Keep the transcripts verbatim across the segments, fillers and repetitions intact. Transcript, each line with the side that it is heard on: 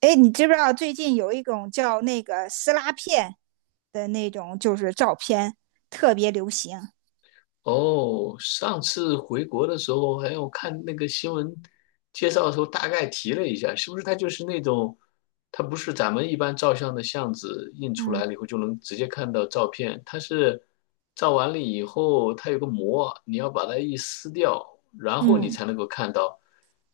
right: 哎，你知不知道最近有一种叫那个撕拉片的那种，就是照片特别流行。
left: 哦，上次回国的时候，还有看那个新闻介绍的时候，大概提了一下，是不是它就是那种，它不是咱们一般照相的相纸印出来
right: 嗯
left: 了以后就能直接看到照片，它是照完了以后，它有个膜，你要把它一撕掉，然后你
right: 嗯，
left: 才能够看到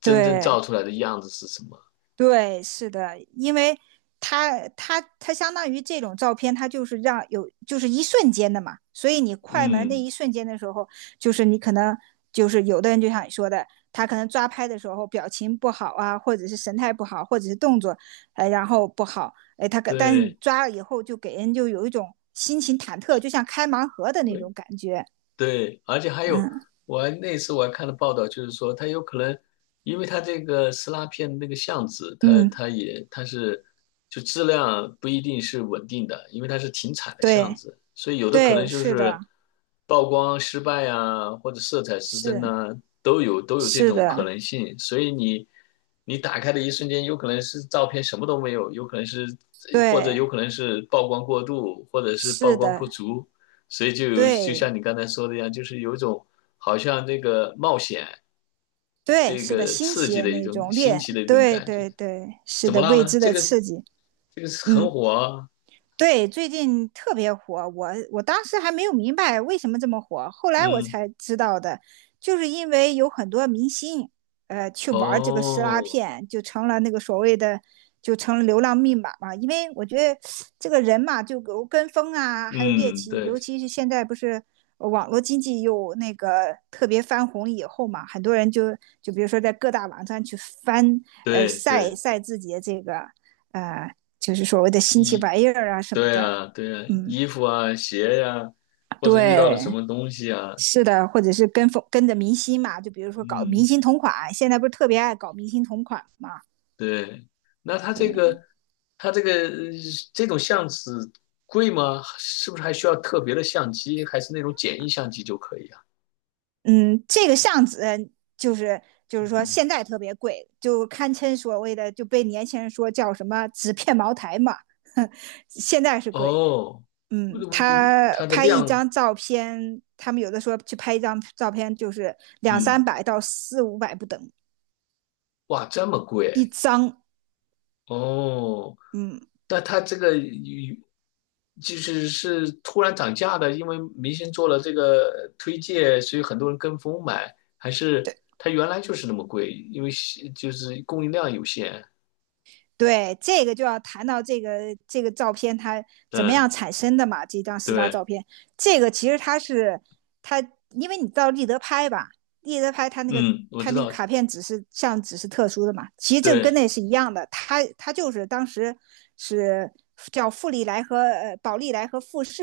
left: 真正照
right: 对，
left: 出来的样子是什么。
right: 对，是的，因为它它它相当于这种照片，它就是让有就是一瞬间的嘛，所以你快门那
left: 嗯，
right: 一瞬间的时候，就是你可能就是有的人就像你说的，他可能抓拍的时候表情不好啊，或者是神态不好，或者是动作，哎，然后不好，哎，他可但是你
left: 对。
right: 抓了以后就给人就有一种心情忐忑，就像开盲盒的那种感觉。
left: 对，而且还有，
right: 嗯
left: 我还那次我还看了报道，就是说它有可能，因为它这个撕拉片的那个相纸，它
right: 嗯，
left: 它也它是就质量不一定是稳定的，因为它是停产的相
right: 对
left: 纸，所以有的可能
right: 对，
left: 就
right: 是的，
left: 是曝光失败啊，或者色彩失真
right: 是
left: 呐、都有都有这
right: 是
left: 种可
right: 的，
left: 能性。所以你你打开的一瞬间，有可能是照片什么都没有，有可能是或者有
right: 对。
left: 可能是曝光过度，或者是曝
right: 是
left: 光
right: 的，
left: 不足。所以就有就像
right: 对
left: 你刚才说的一样，就是有一种好像这个冒险、
right: 对，
left: 这
right: 是的，
left: 个
right: 新
left: 刺
right: 奇
left: 激
right: 的
left: 的一
right: 那
left: 种
right: 种
left: 新
right: 恋，
left: 奇的一种
right: 对
left: 感觉。
right: 对对，是
left: 怎么
right: 的，
left: 了
right: 未
left: 呢？
right: 知
left: 这
right: 的
left: 个
right: 刺激。
left: 这个是很
right: 嗯。
left: 火啊，
right: 对，最近特别火，我我当时还没有明白为什么这么火，后来我
left: 嗯，
right: 才知道的，就是因为有很多明星，呃，去玩这个撕拉
left: 哦，
right: 片，就成了那个所谓的，就成了流浪密码嘛。因为我觉得这个人嘛，就有跟风啊，还有猎
left: 嗯，
right: 奇，尤
left: 对
right: 其是现在不是呃网络经济又那个特别翻红以后嘛，很多人就就比如说在各大网站去翻。呃，
left: 对
right: 晒
left: 对，
right: 晒自己的这个。呃，就是所谓的新奇
left: 衣，
right: 玩意儿啊什么
left: 对
right: 的。
left: 啊对啊，
right: 嗯，
left: 衣服啊鞋呀、或者遇到了
right: 对，
left: 什么东西啊，
right: 是的，或者是跟风跟着明星嘛，就比如说搞
left: 嗯。
right: 明星同款，现在不是特别爱搞明星同款嘛？
left: 对，那它这
right: 对，
left: 个，它这个呃这种相纸贵吗？是不是还需要特别的相机，还是那种简易相机就可以啊？
right: 嗯，这个相纸就是就是说
left: 嗯，
right: 现在特别贵，就堪称所谓的就被年轻人说叫什么纸片茅台嘛。现在是贵。
left: 哦，呃
right: 嗯，
left: 呃
right: 他
left: 它的
right: 拍一
left: 量，
right: 张照片，他们有的说去拍一张照片就是两三
left: 嗯，
right: 百到四五百不等
left: 哇，这么
right: 一
left: 贵
right: 张。
left: 哦？
right: 嗯，
left: 那它这个与就是是突然涨价的，因为明星做了这个推荐，所以很多人跟风买，还是它原来就是那么贵，因为是就是供应量有限？
right: 对，这个就要谈到这个这个照片它怎么
left: 嗯，
right: 样产生的嘛？这张撕拉照
left: 对。
right: 片，这个其实它是它，因为你到立德拍吧，立德拍它那个
left: 嗯，我
right: 它
left: 知
right: 那个
left: 道，
right: 卡片纸是像纸是特殊的嘛，其实这个跟
left: 对，
right: 那是一样的，它它就是当时是叫富利来和呃宝利来和富士，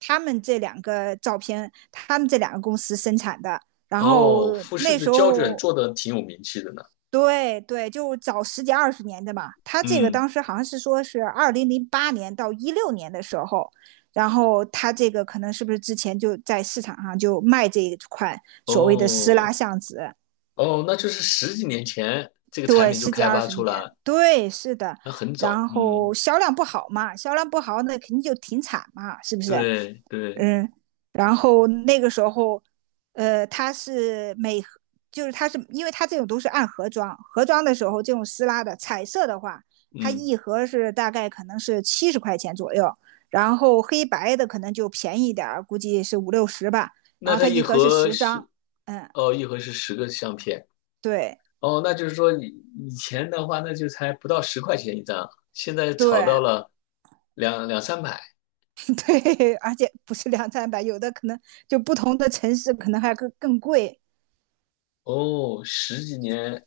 right: 他们这两个照片，他们这两个公司生产的，然后
left: 哦，富士
right: 那
left: 的
right: 时
left: 胶卷
right: 候。
left: 做的挺有名气的呢。
right: 对对，就早十几二十年的嘛。他这个
left: 嗯，
right: 当时好像是说是二零零八年到一六年的时候，然后他这个可能是不是之前就在市场上就卖这一款所谓的撕拉
left: 哦，
right: 橡子？
left: 哦，那就是十几年前这个产
right: 对，
left: 品就
right: 十几
left: 开
right: 二
left: 发
right: 十
left: 出
right: 年，
left: 来，
right: 对，是的。
left: 那很早。
right: 然后
left: 嗯，
right: 销量不好嘛，销量不好那肯定就停产嘛，是不是？
left: 对对，
right: 嗯，然后那个时候，呃，它是每盒就是它是因为它这种都是按盒装，盒装的时候这种撕拉的彩色的话，它
left: 嗯，
right: 一盒是大概可能是七十块钱左右，然后黑白的可能就便宜一点儿，估计是五六十吧。然
left: 那
right: 后
left: 它
right: 它
left: 一
right: 一盒是
left: 盒
right: 十张。
left: 是，
right: 嗯，
left: 哦，一盒是十个相片。
right: 对
left: 哦，那就是说以以前的话，那就才不到十块钱一张，现在炒
right: 对
left: 到了两两三百。
right: 对，而且不是两三百，有的可能就不同的城市可能还更更贵，
left: 哦，十几年，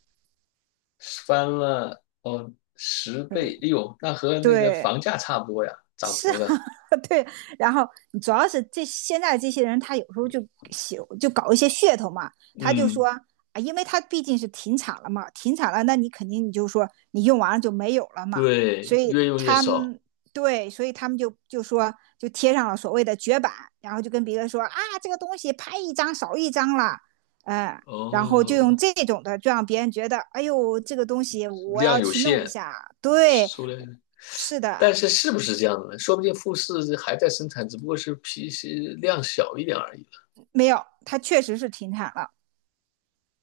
left: 翻了哦十倍，哎呦，那和那个
right: 对，
left: 房价差不多呀，涨
right: 是
left: 幅的，
right: 对，然后主要是这现在这些人，他有时候就喜就搞一些噱头嘛，他就说
left: 嗯，
right: 啊，因为他毕竟是停产了嘛，停产了，那你肯定你就说你用完了就没有了嘛，所
left: 对，
right: 以
left: 越用越
right: 他
left: 少。
right: 们对，所以他们就就说就贴上了所谓的绝版，然后就跟别人说啊，这个东西拍一张少一张了。嗯，然后就用
left: 哦，
right: 这种的，就让别人觉得，哎呦，这个东西我
left: 量
right: 要
left: 有
right: 去弄一
left: 限，
right: 下。对。
left: 数量
right: 是
left: 但
right: 的，
left: 是是不是这样的呢？说不定富士还在生产，只不过是批是量小一点而已了。
right: 没有，它确实是停产了。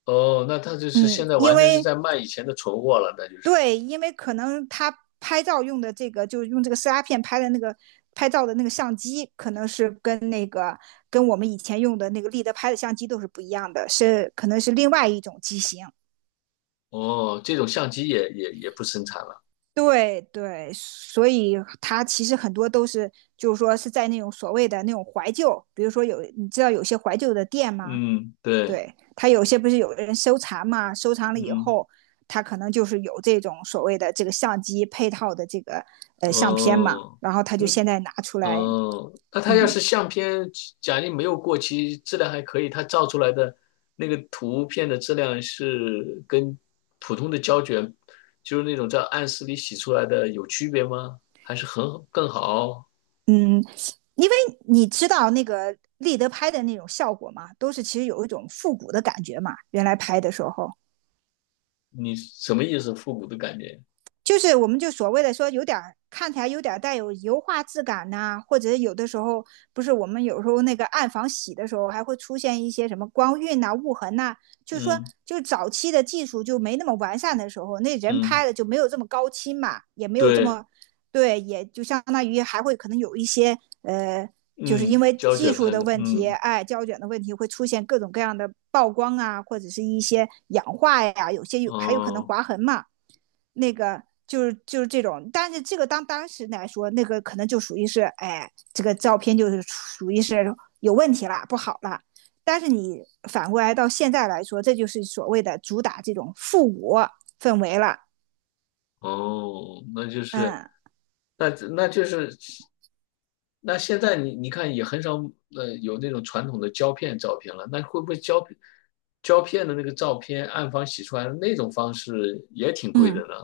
left: 哦，那它就是现
right: 嗯，
left: 在
right: 因
left: 完全是
right: 为
left: 在卖以前的存货了，那就是。
right: 对，因为可能它拍照用的这个，就是用这个撕拉片拍的那个拍照的那个相机，可能是跟那个跟我们以前用的那个立德拍的相机都是不一样的，是可能是另外一种机型。
left: 哦，这种相机也也也不生产了。
right: 对对，所以它其实很多都是，就是说是在那种所谓的那种怀旧，比如说有你知道有些怀旧的店吗？
left: 嗯，对，
right: 对他有些不是有人收藏嘛，收藏了以
left: 嗯，
right: 后，他可能就是有这种所谓的这个相机配套的这个呃相片嘛，
left: 哦，
right: 然后他就
left: 嗯，
right: 现在拿出来。
left: 嗯，那他要
right: 嗯
left: 是相片，假定没有过期，质量还可以，他照出来的那个图片的质量是跟普通的胶卷，就是那种在暗室里洗出来的有区别吗？还是很更好？
right: 嗯，因为你知道那个立德拍的那种效果嘛，都是其实有一种复古的感觉嘛，原来拍的时候，
left: 你什么意思？复古的感觉？
right: 就是我们就所谓的说有点看起来有点带有油画质感呐、啊或者有的时候不是我们有时候那个暗房洗的时候还会出现一些什么光晕呐、啊雾痕呐、啊就是说
left: 嗯
right: 就早期的技术就没那么完善的时候，那人
left: 嗯，
right: 拍的就没有这么高清嘛，也没有这
left: 对，
right: 么对，也就相当于还会可能有一些呃。就是因
left: 嗯，
right: 为
left: 胶
right: 技
left: 卷
right: 术
left: 拍
right: 的
left: 的，
right: 问题，
left: 嗯
right: 哎，胶卷的问题会出现各种各样的曝光啊，或者是一些氧化呀，有些有还有可能
left: 哦。
right: 划痕嘛。那个就是就是这种，但是这个当当时来说，那个可能就属于是，哎，这个照片就是属于是有问题了，不好了。但是你反过来到现在来说，这就是所谓的主打这种复古氛围了。
left: 哦，那就是，
right: 嗯
left: 那那就是，那现在你你看也很少呃有那种传统的胶片照片了，那会不会胶片胶片的那个照片暗房洗出来的那种方式也挺贵的
right: 嗯，
left: 呢？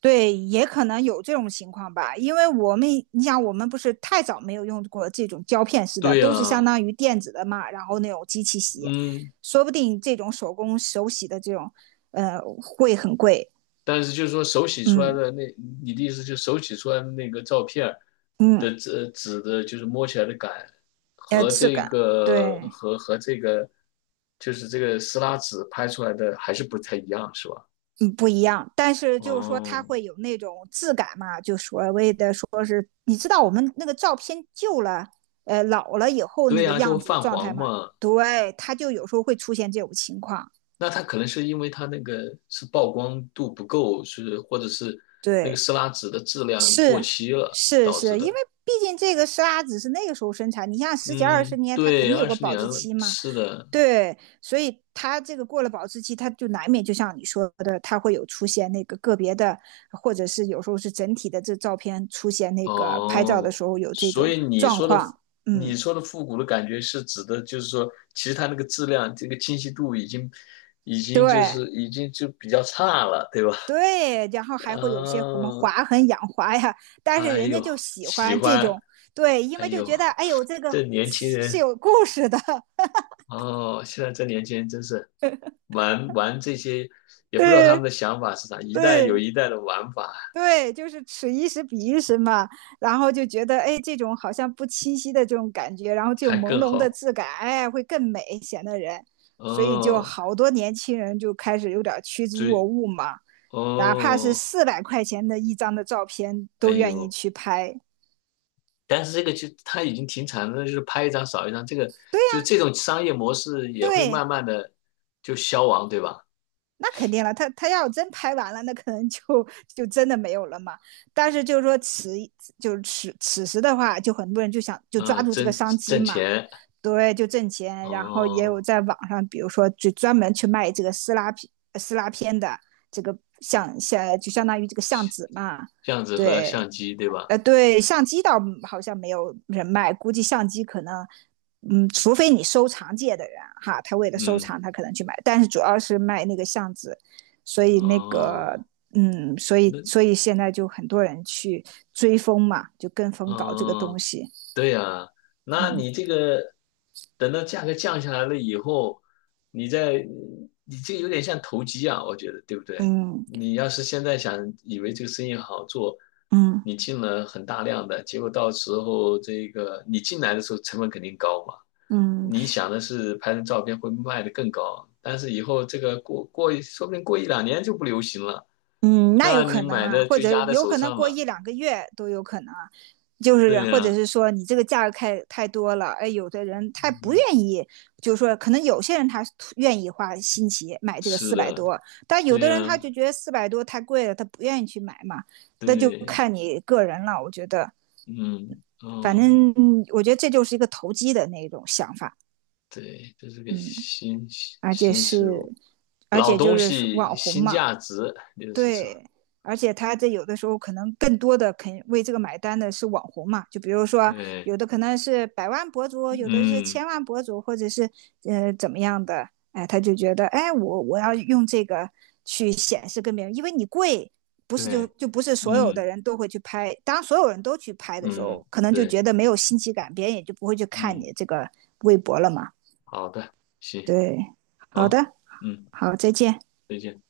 right: 对，也可能有这种情况吧，因为我们你想，我们不是太早没有用过这种胶片式的，
left: 对
right: 都是相
left: 呀，
right: 当于电子的嘛，然后那种机器洗，
left: 嗯。
right: 说不定这种手工手洗的这种，呃，会很贵。
left: 但是就是说手洗出来
right: 嗯
left: 的那，你的意思就是手洗出来的那个照片儿
right: 嗯，
left: 的纸纸的，就是摸起来的感
right: 呃，
left: 和
right: 质
left: 这
right: 感
left: 个
right: 对，
left: 和和这个就是这个撕拉纸拍出来的还是不太一样，是吧？
right: 嗯不一样。但是就是说，它
left: 哦，
right: 会有那种质感嘛，就所谓的说是，你知道我们那个照片旧了，呃，老了以后那
left: 对
right: 个
left: 呀，就
right: 样
left: 会
right: 子的
left: 泛
right: 状态
left: 黄
right: 嘛？
left: 嘛。
right: 对，它就有时候会出现这种情况。
left: 那它可能是因为它那个是曝光度不够，是或者是那个
right: 对，
left: 撕拉纸的质量过
right: 是
left: 期了
right: 是
left: 导致
right: 是，因为
left: 的。
right: 毕竟这个沙子是那个时候生产，你像十几二十
left: 嗯，
right: 年，它肯
left: 对，
right: 定有
left: 二
right: 个
left: 十
right: 保
left: 年
right: 质
left: 了，
right: 期嘛。
left: 是的。
right: 对，所以它这个过了保质期，它就难免就像你说的，它会有出现那个个别的，或者是有时候是整体的这照片出现那个拍照的
left: 哦，
right: 时候有这
left: 所
right: 种
left: 以你
right: 状
left: 说的
right: 况。
left: 你
right: 嗯，
left: 说的复古的感觉是指的，就是说，其实它那个质量，这个清晰度已经已经就
right: 对
left: 是已经就比较差了，对吧？
right: 对，然后 还会有些什么
left: 嗯、
right: 划痕、氧化呀，但是
left: 哎
right: 人家
left: 呦，
right: 就喜
left: 喜
right: 欢这
left: 欢，
right: 种，对，因
left: 哎
right: 为就
left: 呦，
right: 觉得哎呦，这个
left: 这年轻
right: 是是
left: 人
right: 有故事的，
left: 哦，现在这年轻人真是 玩玩这些，也不知道他们
right: 对
left: 的想法是啥，一代有
right: 对。
left: 一代的玩法，
right: 对，就是此一时彼一时嘛，然后就觉得，哎，这种好像不清晰的这种感觉，然后这
left: 还
right: 种朦
left: 更
right: 胧的
left: 好。
right: 质感，哎，会更美，显得人，所以就
left: 哦，
right: 好多年轻人就开始有点趋之若
left: 追，
right: 鹜嘛，哪怕是
left: 哦，
right: 四百块钱的一张的照片，
left: 哎
right: 都愿意
left: 呦。
right: 去拍。
left: 但是这个就它已经停产了，就是拍一张少一张，这个
right: 对
left: 就
right: 呀，
left: 这种商业模式也会慢
right: 对，
left: 慢的就消亡，对吧？
right: 那肯定了，他他要真拍完了，那可能就就真的没有了嘛。但是就是说此就是此此时的话，就很多人就想就抓
left: 嗯，
right: 住这个
left: 挣
right: 商机
left: 挣
right: 嘛。
left: 钱，
right: 对，就挣钱。然后也有
left: 哦，
right: 在网上，比如说就专门去卖这个撕拉片、呃撕拉片的这个相相，就相当于这个相纸嘛。
left: 这样子和
right: 对，
left: 相机，对吧？
right: 呃，对，相机倒好像没有人卖，估计相机可能，嗯，除非你收藏界的人哈，他为了收
left: 嗯，
right: 藏，他可能去买，但是主要是卖那个相纸，所以那个。
left: 哦，
right: 嗯，所以
left: 那，
right: 所以现在就很多人去追风嘛，就跟风搞这个
left: 哦。
right: 东西。
left: 对呀，那
right: 嗯
left: 你这个等到价格降下来了以后，你再你这个有点像投机啊，我觉得对不对？
right: 嗯
left: 你要是现在想以为这个生意好做，
right: 嗯
left: 你进了很大量的，结果到时候这个你进来的时候成本肯定高嘛，
right: 嗯，
left: 你想的是拍成照片会卖得更高，但是以后这个过过一说不定过一两年就不流行了，
right: 嗯，那有
left: 那你
right: 可能
left: 买
right: 啊，
left: 的
right: 或
left: 就
right: 者
left: 压在
right: 有
left: 手
right: 可能
left: 上
right: 过
left: 了。
right: 一两个月都有可能啊，就是
left: 对
right: 或者
left: 呀，
right: 是说你这个价格太太多了，哎，有的人他不愿意，就是说可能有些人他愿意花新奇买这个
left: 是
right: 四百
left: 的，
right: 多，但有
left: 对
right: 的人他
left: 呀，
right: 就觉得四百多太贵了，他不愿意去买嘛，那就
left: 对。
right: 看你个人了，我觉得，
left: 嗯，
right: 反
left: 哦，
right: 正我觉得这就是一个投机的那种想法，
left: 对，这是个
right: 嗯，
left: 新
right: 而且
left: 新事物，
right: 是，而
left: 老
right: 且就
left: 东
right: 是网
left: 西
right: 红
left: 新
right: 嘛，
left: 价值，就是说，
right: 对，而且他这有的时候可能更多的肯为这个买单的是网红嘛，就比如说
left: 对，
right: 有的可能是百万博主，有的是
left: 嗯，
right: 千万博主，或者是呃怎么样的，哎，他就觉得哎我我要用这个去显示跟别人，因为你贵，不是就
left: 对，
right: 就不是所有的
left: 嗯
right: 人都会去拍，当所有人都去拍的时
left: 嗯，
right: 候，可能就
left: 对，
right: 觉得没有新奇感，别人也就不会去看
left: 嗯，
right: 你这个微博了嘛。
left: 好的，行，
right: 对，好
left: 好，
right: 的，
left: 嗯，
right: 好，再见。
left: 再见。